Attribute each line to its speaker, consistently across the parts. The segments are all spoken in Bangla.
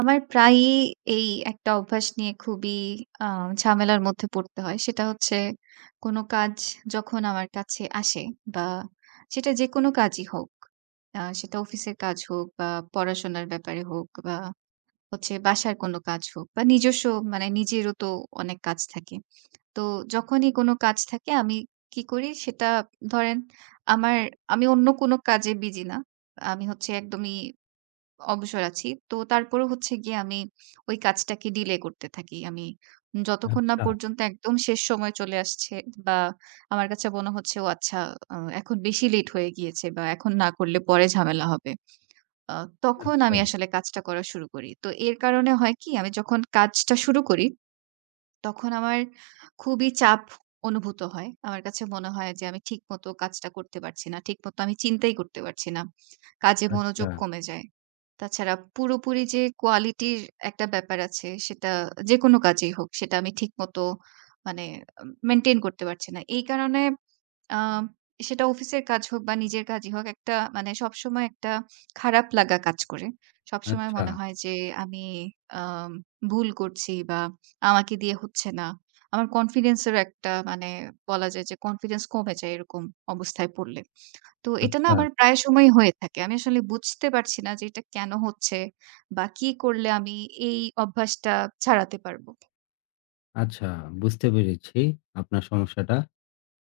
Speaker 1: আমার প্রায়ই এই একটা অভ্যাস নিয়ে খুবই আ ঝামেলার মধ্যে পড়তে হয়। সেটা হচ্ছে কোন কাজ যখন আমার কাছে আসে বা সেটা যেকোনো কাজই হোক। সেটা অফিসের কাজ হোক বা পড়াশোনার ব্যাপারে হোক বা হচ্ছে বাসার কোন কাজ হোক বা নিজস্ব মানে নিজেরও তো অনেক কাজ থাকে। তো যখনই কোন কাজ থাকে আমি কি করি সেটা ধরেন আমার আমি অন্য কোন কাজে বিজি না। আমি হচ্ছে একদমই অবসর আছি। তো তারপরেও হচ্ছে গিয়ে আমি ওই কাজটাকে ডিলে করতে থাকি। আমি যতক্ষণ না
Speaker 2: আচ্ছা,
Speaker 1: পর্যন্ত একদম শেষ সময় চলে আসছে বা আমার কাছে মনে হচ্ছে, "ও আচ্ছা আ এখন বেশি লেট হয়ে গিয়েছে বা এখন না করলে পরে ঝামেলা হবে।" আ তখন
Speaker 2: আচ্ছা,
Speaker 1: আমি আসলে কাজটা করা শুরু করি। তো এর কারণে হয় কি? আমি যখন কাজটা শুরু করি তখন আমার খুবই চাপ অনুভূত হয়। আমার কাছে মনে হয় যে আমি ঠিকমতো কাজটা করতে পারছি না। ঠিকমতো আমি চিন্তাই করতে পারছি না। কাজে
Speaker 2: আচ্ছা,
Speaker 1: মনোযোগ কমে যায়। তাছাড়া পুরোপুরি যে কোয়ালিটির একটা ব্যাপার আছে সেটা যেকোনো কাজেই হোক সেটা আমি ঠিকমতো মানে মেইনটেইন করতে পারছি না। এই কারণে আম সেটা অফিসের কাজ হোক বা নিজের কাজই হোক, একটা মানে সবসময় একটা খারাপ লাগা কাজ করে। সবসময়
Speaker 2: আচ্ছা,
Speaker 1: মনে হয় যে আমি আম ভুল করছি বা আমাকে দিয়ে হচ্ছে না। আমার কনফিডেন্স এরও একটা মানে বলা যায় যে কনফিডেন্স কমে যায় এরকম অবস্থায় পড়লে। তো এটা না
Speaker 2: আচ্ছা,
Speaker 1: আমার প্রায় সময়ই হয়ে থাকে। আমি আসলে বুঝতে পারছি না যে এটা কেন হচ্ছে বা কি করলে আমি এই অভ্যাসটা ছাড়াতে পারবো?
Speaker 2: আচ্ছা। বুঝতে পেরেছি আপনার সমস্যাটা।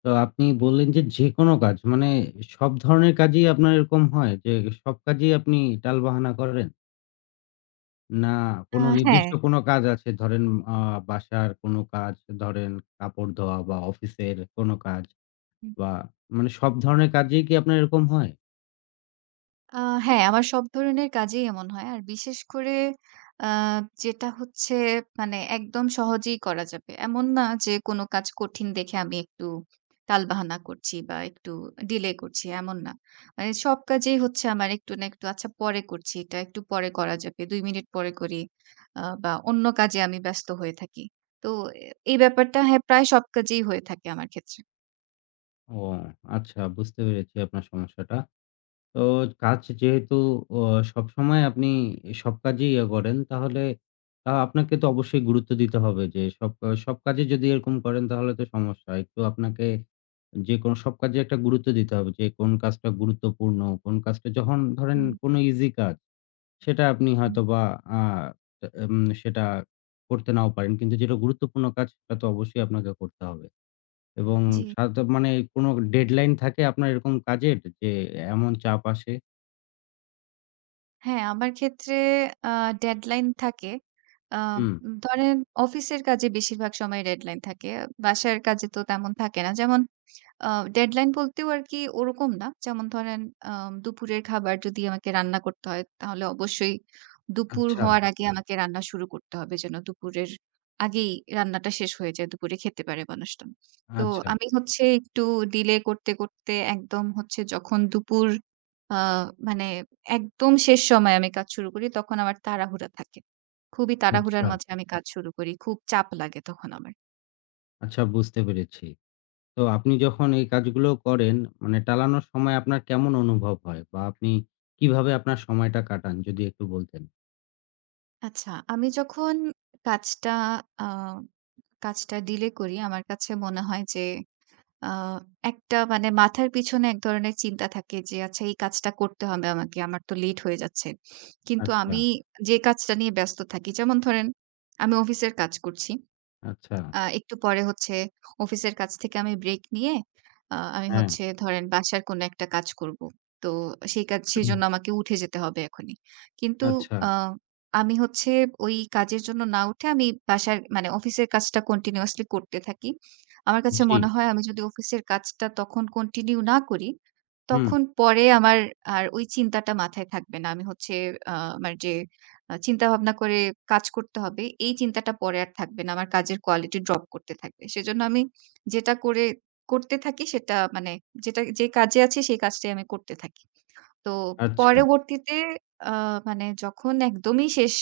Speaker 2: তো আপনি বললেন যে যেকোনো কাজ মানে সব ধরনের কাজই আপনার এরকম হয় যে সব কাজেই আপনি টালবাহানা করেন? না
Speaker 1: আ
Speaker 2: কোনো
Speaker 1: হ্যাঁ।
Speaker 2: নির্দিষ্ট কোনো কাজ আছে ধরেন আ বাসার কোনো কাজ, ধরেন কাপড় ধোয়া বা অফিসের কোনো কাজ বা মানে সব ধরনের কাজেই কি আপনার এরকম হয়?
Speaker 1: আ হ্যাঁ, আমার সব ধরনের কাজেই এমন হয়। আর বিশেষ করে আ যেটা হচ্ছে মানে একদম সহজেই করা যাবে। এমন না যে কোনো কাজ কঠিন দেখে আমি একটু টালবাহানা করছি বা একটু ডিলে করছি, এমন না। মানে সব কাজেই হচ্ছে আমার একটু না একটু আচ্ছা পরে করছি, এটা একটু পরে করা যাবে। ২ মিনিট পরে করি বা অন্য কাজে আমি ব্যস্ত হয়ে থাকি। তো এ এই ব্যাপারটা হ্যাঁ, প্রায় সব কাজেই হয়ে থাকে আমার ক্ষেত্রে।
Speaker 2: ও আচ্ছা, বুঝতে পেরেছি আপনার সমস্যাটা। তো কাজ যেহেতু অ সবসময় আপনি সব কাজেই ইয়ে করেন, তাহলে আপনাকে তো অবশ্যই গুরুত্ব দিতে হবে যে সব সব কাজে যদি এরকম করেন তাহলে তো সমস্যা। একটু আপনাকে যেকোনো সব কাজে একটা গুরুত্ব দিতে হবে যে কোন কাজটা গুরুত্বপূর্ণ, কোন কাজটা যখন ধরেন
Speaker 1: হুম,
Speaker 2: কোনো ইজি কাজ সেটা আপনি
Speaker 1: হুম।
Speaker 2: হয়তোবা আ তা এম সেটা করতে নাও পারেন। কিন্তু যেটা গুরুত্বপূর্ণ কাজ সেটা তো অবশ্যই আপনাকে করতে হবে। এবং
Speaker 1: জি।
Speaker 2: সাধারণত মানে কোনো ডেডলাইন থাকে আপনার এরকম কাজের যে এমন চাপ আসে?
Speaker 1: হ্যাঁ, আমার ক্ষেত্রে আ ডেডলাইন থাকে। আ
Speaker 2: হুম।
Speaker 1: ধরেন অফিসের কাজে বেশিরভাগ সময় ডেডলাইন থাকে। বাসার কাজে তো তেমন থাকে না। যেমন আ ডেডলাইন বলতেও আরকি ওরকম না। যেমন ধরেন দুপুরের খাবার যদি আমাকে রান্না করতে হয়, তাহলে অবশ্যই দুপুর
Speaker 2: আচ্ছা,
Speaker 1: হওয়ার আগে আমাকে রান্না শুরু করতে হবে যেন দুপুরের আগেই রান্নাটা শেষ হয়ে যায়। দুপুরে খেতে পারে মানুষজন। তো
Speaker 2: আচ্ছা,
Speaker 1: আমি হচ্ছে একটু ডিলে করতে, করতে একদম হচ্ছে যখন দুপুর আ মানে একদম শেষ সময়ে আমি কাজ শুরু করি তখন আমার তাড়াহুড়া থাকে। খুবই তাড়াহুড়ার
Speaker 2: আচ্ছা,
Speaker 1: মাঝে আমি কাজ শুরু করি। খুব চাপ লাগে তখন আমার।
Speaker 2: আচ্ছা, বুঝতে পেরেছি। তো আপনি যখন এই কাজগুলো করেন মানে টালানোর সময় আপনার কেমন অনুভব হয়? বা আপনি কিভাবে আপনার সময়টা কাটান যদি একটু বলতেন?
Speaker 1: আচ্ছা, আমি যখন কাজটা আ কাজটা ডিলে করি, আমার কাছে মনে হয় যে আ একটা মানে মাথার পিছনে এক ধরনের চিন্তা থাকে যে, "আচ্ছা এই কাজটা করতে হবে আমাকে। আমার তো লেট হয়ে যাচ্ছে।" কিন্তু
Speaker 2: আচ্ছা,
Speaker 1: আমি যে কাজটা নিয়ে ব্যস্ত থাকি, যেমন ধরেন আমি অফিসের কাজ করছি।
Speaker 2: আচ্ছা,
Speaker 1: একটু পরে হচ্ছে অফিসের কাছ থেকে আমি ব্রেক নিয়ে আমি
Speaker 2: হ্যাঁ,
Speaker 1: হচ্ছে ধরেন বাসার কোনো একটা কাজ করব। তো সেই কাজ সেজন্য আমাকে উঠে যেতে হবে এখনই। কিন্তু
Speaker 2: আচ্ছা,
Speaker 1: আ আমি হচ্ছে ওই কাজের জন্য না উঠে আমি বাসার মানে অফিসের কাজটা কন্টিনিউয়াসলি করতে থাকি। আমার কাছে
Speaker 2: জি,
Speaker 1: মনে হয় আমি যদি অফিসের কাজটা তখন কন্টিনিউ না করি,
Speaker 2: হুম,
Speaker 1: তখন পরে আমার আর ওই চিন্তাটা মাথায় থাকবে না। আমি হচ্ছে আ আমার যে চিন্তাভাবনা করে কাজ করতে হবে। এই চিন্তাটা পরে আর থাকবে না। আমার কাজের কোয়ালিটি ড্রপ করতে থাকবে। সেজন্য আমি যেটা করে করতে থাকি সেটা মানে যেটা যে কাজে আছি সেই কাজটাই আমি করতে থাকি। তো
Speaker 2: আচ্ছা,
Speaker 1: পরবর্তীতে আ মানে যখন একদমই শেষ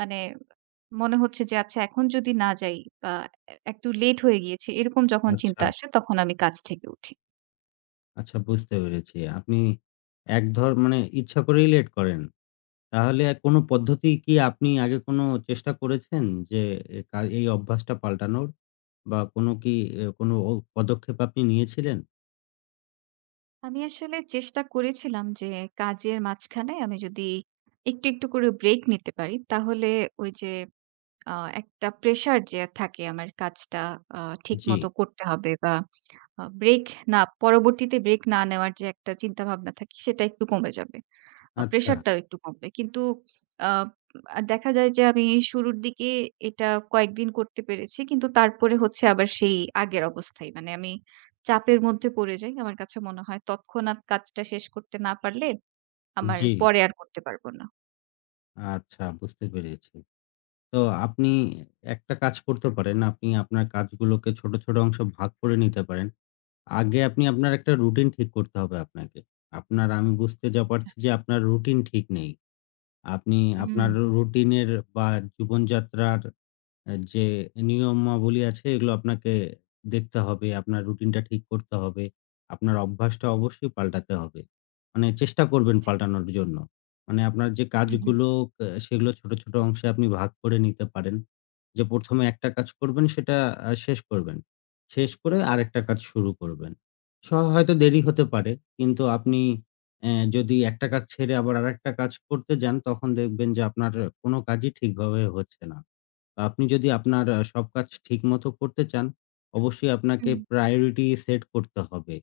Speaker 1: মানে মনে হচ্ছে যে আচ্ছা এখন যদি না যাই বা একটু লেট হয়ে গিয়েছে এরকম যখন
Speaker 2: আচ্ছা,
Speaker 1: চিন্তা আসে তখন আমি কাজ থেকে উঠি।
Speaker 2: আচ্ছা, বুঝতে পেরেছি। আপনি এক ধর মানে ইচ্ছা করেই লেট করেন। তাহলে কোনো পদ্ধতি কি আপনি আগে কোনো চেষ্টা করেছেন যে এ কা এই অভ্যাসটা পাল্টানোর? বা কোনো কি কোনো পদক্ষেপ আপনি নিয়েছিলেন?
Speaker 1: আমি আসলে চেষ্টা করেছিলাম যে কাজের মাঝখানে আমি যদি একটু, একটু করে ব্রেক নিতে পারি তাহলে ওই যে আ একটা প্রেশার যে থাকে আমার কাজটা আ
Speaker 2: জি,
Speaker 1: ঠিকমতো করতে হবে বা আ ব্রেক না পরবর্তীতে ব্রেক না নেওয়ার যে একটা চিন্তাভাবনা থাকে সেটা একটু কমে যাবে।
Speaker 2: আচ্ছা।
Speaker 1: প্রেশারটাও একটু কমবে। কিন্তু আ আ দেখা যায় যে আমি শুরুর দিকে এটা কয়েকদিন করতে পেরেছি। কিন্তু তারপরে হচ্ছে আবার সেই আগের অবস্থাই। মানে আমি চাপের মধ্যে পড়ে যাই। আমার কাছে মনে হয় তৎক্ষণাৎ কাজটা শেষ করতে না পারলে আমার
Speaker 2: জি,
Speaker 1: পরে আর করতে পারব না।
Speaker 2: আচ্ছা, বুঝতে পেরেছি। তো আপনি একটা কাজ করতে পারেন। আপনি আপনার কাজগুলোকে ছোট, ছোট অংশে ভাগ করে নিতে পারেন। আগে আপনি আপনার একটা রুটিন ঠিক করতে হবে আপনাকে। আপনার আমি বুঝতে যা
Speaker 1: আচ্ছা।
Speaker 2: পারছি যে আপনার রুটিন ঠিক নেই। আপনি
Speaker 1: হুম,
Speaker 2: আপনার রুটিনের বা জীবনযাত্রার যে নিয়মাবলী আছে এগুলো আপনাকে দেখতে হবে। আপনার রুটিনটা ঠিক করতে হবে। আপনার অভ্যাসটা অবশ্যই পাল্টাতে হবে। মানে চেষ্টা করবেন
Speaker 1: আচ্ছা।
Speaker 2: পাল্টানোর জন্য। মানে আপনার যে
Speaker 1: হুম, হুম,
Speaker 2: কাজগুলো সেগুলো ছোট, ছোট অংশে আপনি ভাগ করে নিতে পারেন। যে ১ম একটা কাজ করবেন সেটা শেষ করবেন। শেষ করে আরেকটা কাজ শুরু করবেন। স হয়তো দেরি হতে পারে। কিন্তু আপনি যদি একটা কাজ ছেড়ে আবার আরেকটা কাজ করতে যান তখন দেখবেন যে আপনার কোনো কাজই ঠিকভাবে হচ্ছে না। আপনি যদি আপনার সব কাজ ঠিকমতো করতে চান, অবশ্যই আপনাকে
Speaker 1: হুম,
Speaker 2: priority সেট করতে হবে।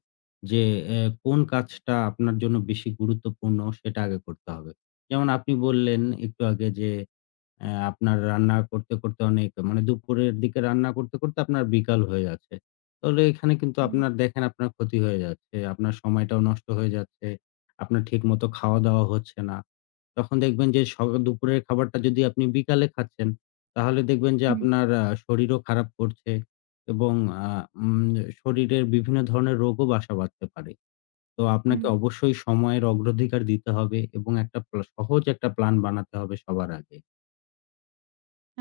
Speaker 2: যে এ কোন কাজটা আপনার জন্য বেশি গুরুত্বপূর্ণ সেটা আগে করতে হবে। যেমন আপনি বললেন একটু আগে যে আপনার রান্না করতে, করতে অনেক মানে দুপুরের দিকে রান্না করতে, করতে আপনার বিকাল হয়ে যাচ্ছে। তাহলে এখানে কিন্তু আপনার দেখেন আপনার ক্ষতি হয়ে যাচ্ছে। আপনার সময়টাও নষ্ট হয়ে যাচ্ছে। আপনার ঠিকমতো খাওয়া-দাওয়া হচ্ছে না। তখন দেখবেন যে দুপুরের খাবারটা যদি আপনি বিকালে খাচ্ছেন, তাহলে দেখবেন যে
Speaker 1: হুম,
Speaker 2: আপনার শরীরও খারাপ করছে এবং আ উম শরীরের বিভিন্ন ধরনের রোগও বাসা বাঁধতে পারে। তো
Speaker 1: হুম।
Speaker 2: আপনাকে অবশ্যই সময়ের অগ্রাধিকার দিতে হবে এবং একটা সহজ একটা প্ল্যান বানাতে হবে সবার আগে।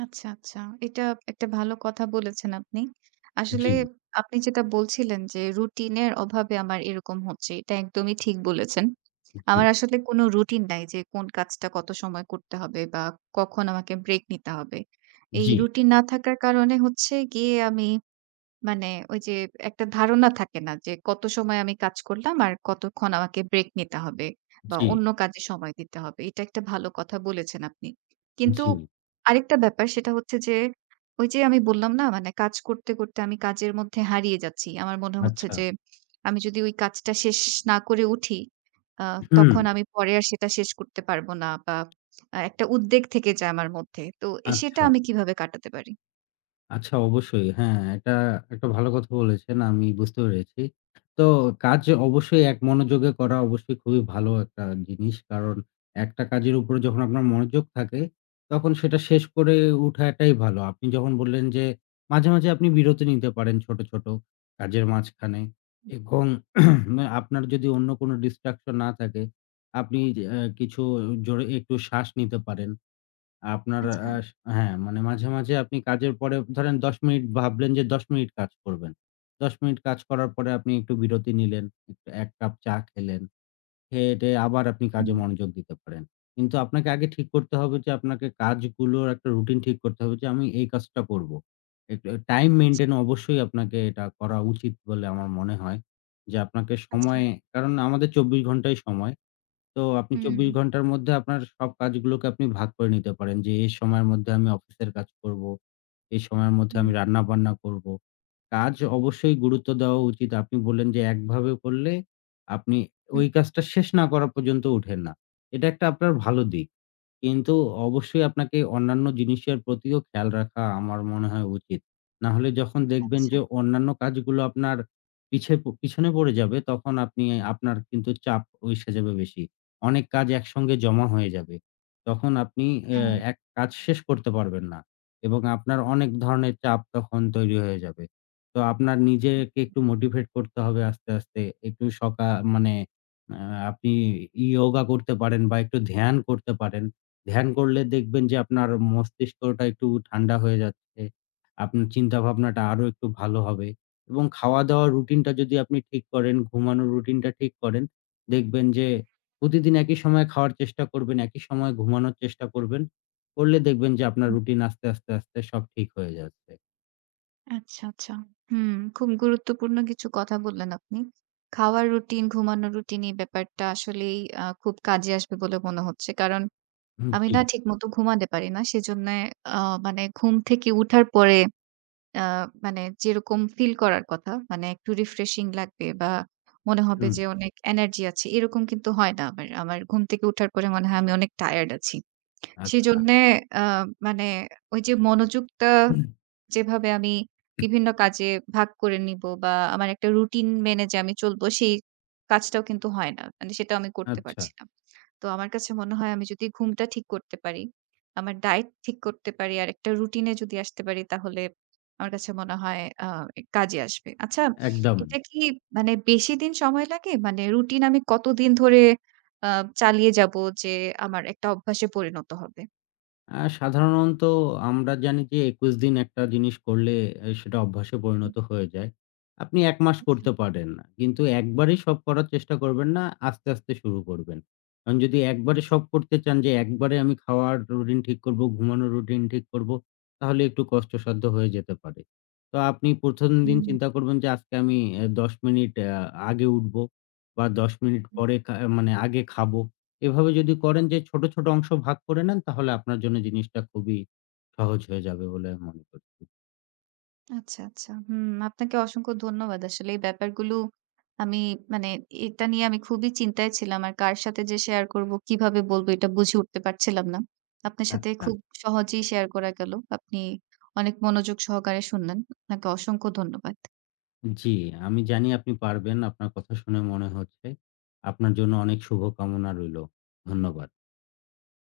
Speaker 1: আচ্ছা, আচ্ছা। এটা একটা ভালো কথা বলেছেন আপনি।
Speaker 2: জি।
Speaker 1: আসলে আপনি যেটা বলছিলেন যে রুটিনের অভাবে আমার এরকম হচ্ছে, এটা একদমই ঠিক বলেছেন।
Speaker 2: জি,
Speaker 1: আমার আসলে কোনো রুটিন নাই যে কোন কাজটা কত সময় করতে হবে বা কখন আমাকে ব্রেক নিতে হবে। এই
Speaker 2: জি,
Speaker 1: রুটিন না থাকার কারণে হচ্ছে গিয়ে আমি মানে ওই যে একটা ধারণা থাকে না যে কত সময় আমি কাজ করলাম আর কতক্ষণ আমাকে ব্রেক নিতে হবে বা
Speaker 2: জি,
Speaker 1: অন্য কাজে সময় দিতে হবে। এটা একটা ভালো কথা বলেছেন আপনি। কিন্তু
Speaker 2: জি,
Speaker 1: আরেকটা ব্যাপার সেটা হচ্ছে যে ওই যে আমি বললাম না মানে কাজ করতে, করতে আমি কাজের মধ্যে হারিয়ে যাচ্ছি। আমার মনে হচ্ছে
Speaker 2: আচ্ছা।
Speaker 1: যে আমি যদি ওই কাজটা শেষ না করে উঠি আ
Speaker 2: হুম,
Speaker 1: তখন আমি পরে আর সেটা শেষ করতে পারবো না বা একটা উদ্বেগ থেকে যায় আমার মধ্যে। তো সেটা
Speaker 2: আচ্ছা।
Speaker 1: আমি কিভাবে কাটাতে পারি?
Speaker 2: আচ্ছা, অবশ্যই। হ্যাঁ, এটা একটা ভালো কথা বলেছেন। আমি বুঝতে পেরেছি। তো কাজ অবশ্যই এক মনোযোগে করা অবশ্যই খুবই ভালো একটা জিনিস। কারণ একটা কাজের উপরে যখন আপনার মনোযোগ থাকে, তখন সেটা শেষ করে উঠাটাই ভালো। আপনি যখন বললেন যে মাঝে, মাঝে আপনি বিরতি নিতে পারেন ছোট, ছোট কাজের মাঝখানে এবং আপনার যদি অন্য কোনো ডিস্ট্রাকশন না থাকে, আপনি যে কিছু জোরে একটু শ্বাস নিতে পারেন। আপনার
Speaker 1: আচ্ছা,
Speaker 2: আ স হ্যাঁ, মানে মাঝে, মাঝে আপনি কাজের পরে ধরেন ১০ মিনিট ভাবলেন যে ১০ মিনিট কাজ করবেন। ১০ মিনিট কাজ করার পরে আপনি একটু বিরতি নিলেন, একটু ১ কাপ চা খেলেন। খেয়ে-টেয়ে আবার আপনি
Speaker 1: হুম,
Speaker 2: কাজে মনোযোগ দিতে পারেন। কিন্তু আপনাকে আগে ঠিক করতে হবে যে আপনাকে কাজগুলোর একটা রুটিন ঠিক করতে হবে যে আমি এই কাজটা করব। একটু টাইম
Speaker 1: আচ্ছা,
Speaker 2: মেইনটেইন অবশ্যই আপনাকে এটা করা উচিত বলে আমার মনে হয়। যে আপনাকে
Speaker 1: আচ্ছা।
Speaker 2: সময়ে কারণ আমাদের ২৪ ঘন্টাই সময়। তো আপনি
Speaker 1: হুম,
Speaker 2: ২৪ ঘন্টার মধ্যে আপনার সব কাজগুলোকে আপনি ভাগ করে নিতে পারেন যে, এই সময়ের মধ্যে আমি অফিসের কাজ করব। এই সময়ের মধ্যে
Speaker 1: হুম,
Speaker 2: আমি রান্নাবান্না করব। কাজ অবশ্যই গুরুত্ব দেওয়া উচিত। আপনি বললেন যে একভাবে করলে আপনি
Speaker 1: হুম।
Speaker 2: ওই কাজটা শেষ না করা পর্যন্ত ওঠেন না। এটা একটা আপনার ভালো দিক। কিন্তু অবশ্যই আপনাকে অন্যান্য জিনিসের প্রতিও খেয়াল রাখা আমার মনে হয় উচিত। না হলে যখন দেখবেন
Speaker 1: আচ্ছা।
Speaker 2: যে অন্যান্য কাজগুলো আপনার পিছে প পিছনে পড়ে যাবে তখন আপনার কিন্তু চাপ এসে যাবে বেশি। অনেক কাজ একসঙ্গে জমা হয়ে যাবে। তখন আপনি
Speaker 1: হ্যাঁ,
Speaker 2: এক কাজ শেষ করতে পারবেন না এবং আপনার অনেক ধরনের চাপ তখন তৈরি হয়ে যাবে। তো আপনার
Speaker 1: হুম,
Speaker 2: নিজেকে একটু মোটিভেট করতে হবে আস্তে, আস্তে। একটু সকা মানে আ আপনি ইয়োগা করতে পারেন বা একটু ধ্যান করতে পারেন। ধ্যান করলে দেখবেন যে আপনার মস্তিষ্কটা একটু ঠান্ডা হয়ে যাচ্ছে। আপনার চিন্তাভাবনাটা আরো একটু ভালো হবে এবং খাওয়া-দাওয়ার রুটিনটা যদি আপনি ঠিক করেন, ঘুমানোর রুটিনটা ঠিক করেন, দেখবেন যে প্রতিদিন একই সময়ে খাওয়ার চেষ্টা করবেন, একই সময়ে ঘুমানোর চেষ্টা করবেন। করলে দেখবেন যে আপনার
Speaker 1: হুম।
Speaker 2: রুটিন আস্তে, আস্তে, আস্তে সব ঠিক হয়ে যাচ্ছে।
Speaker 1: আচ্ছা, আচ্ছা। হুম, খুব গুরুত্বপূর্ণ কিছু কথা বললেন আপনি। খাওয়ার রুটিন, ঘুমানোর রুটিন এই ব্যাপারটা আসলেই খুব কাজে আসবে বলে মনে হচ্ছে। কারণ
Speaker 2: হুম,
Speaker 1: আমি
Speaker 2: জি,
Speaker 1: না ঠিকমতো ঘুমাতে পারি না। সেজন্যে আ মানে ঘুম থেকে উঠার পরে আ মানে যেরকম ফিল করার কথা মানে একটু রিফ্রেশিং লাগবে বা মনে হবে
Speaker 2: হুম,
Speaker 1: যে অনেক এনার্জি আছে এরকম কিন্তু হয় না আমার। আমার ঘুম থেকে উঠার পরে মনে হয় আমি অনেক টায়ার্ড আছি।
Speaker 2: আচ্ছা,
Speaker 1: সেজন্যে আ মানে ওই যে মনোযোগটা
Speaker 2: হুম,
Speaker 1: যেভাবে আমি বিভিন্ন কাজে ভাগ করে নিব বা আমার একটা রুটিন মেনে যে আমি চলবো, সেই কাজটাও কিন্তু হয় না। মানে সেটাও আমি করতে
Speaker 2: আচ্ছা,
Speaker 1: পারছি না। তো আমার কাছে মনে হয় আমি যদি ঘুমটা ঠিক করতে পারি, আমার ডায়েট ঠিক করতে পারি, আর একটা রুটিনে যদি আসতে পারি তাহলে আমার কাছে মনে হয় কাজে আসবে। আচ্ছা
Speaker 2: একদম।
Speaker 1: এটা কি মানে বেশি দিন সময় লাগে? মানে রুটিন আমি কতদিন ধরে আ চালিয়ে যাবো যে আমার একটা অভ্যাসে পরিণত হবে?
Speaker 2: সাধারণত আমরা জানি যে ২১ দিন একটা জিনিস করলে সেটা অভ্যাসে পরিণত হয়ে যায়। আপনি ১ মাস
Speaker 1: আচ্ছা,
Speaker 2: করতে পারেন। না, কিন্তু একবারেই সব করার চেষ্টা করবেন না। আস্তে, আস্তে শুরু করবেন। কারণ যদি একবারে
Speaker 1: আচ্ছা।
Speaker 2: সব করতে চান যে একবারে আমি খাওয়ার রুটিন ঠিক করব, ঘুমানোর রুটিন ঠিক করব, তাহলে একটু কষ্টসাধ্য হয়ে যেতে পারে। তো আপনি ১ম দিন
Speaker 1: হুম,
Speaker 2: চিন্তা করবেন যে আজকে আমি ১০ মিনিট আ আগে উঠবো বা ১০ মিনিট
Speaker 1: হুম।
Speaker 2: পরে মানে আগে খাবো। এভাবে যদি করেন যে ছোট, ছোট অংশ ভাগ করে নেন তাহলে আপনার জন্য জিনিসটা খুবই সহজ হয়ে যাবে বলে আমি মনে করছি।
Speaker 1: আচ্ছা, আচ্ছা। হুম, আপনাকে অসংখ্য ধন্যবাদ। আসলে এই ব্যাপারগুলো আমি মানে এটা নিয়ে আমি খুবই চিন্তায় ছিলাম। আর কার সাথে যে শেয়ার করব, কিভাবে বলব এটা বুঝে উঠতে পারছিলাম না। আপনার সাথে
Speaker 2: আচ্ছা।
Speaker 1: খুব সহজেই শেয়ার করা গেল। আপনি অনেক মনোযোগ সহকারে শুনলেন। আপনাকে অসংখ্য ধন্যবাদ।
Speaker 2: জি, আমি জানি আপনি পারবেন। আপনার কথা শুনে মনে হচ্ছে। আপনার জন্য অনেক শুভকামনা রইলো। ধন্যবাদ।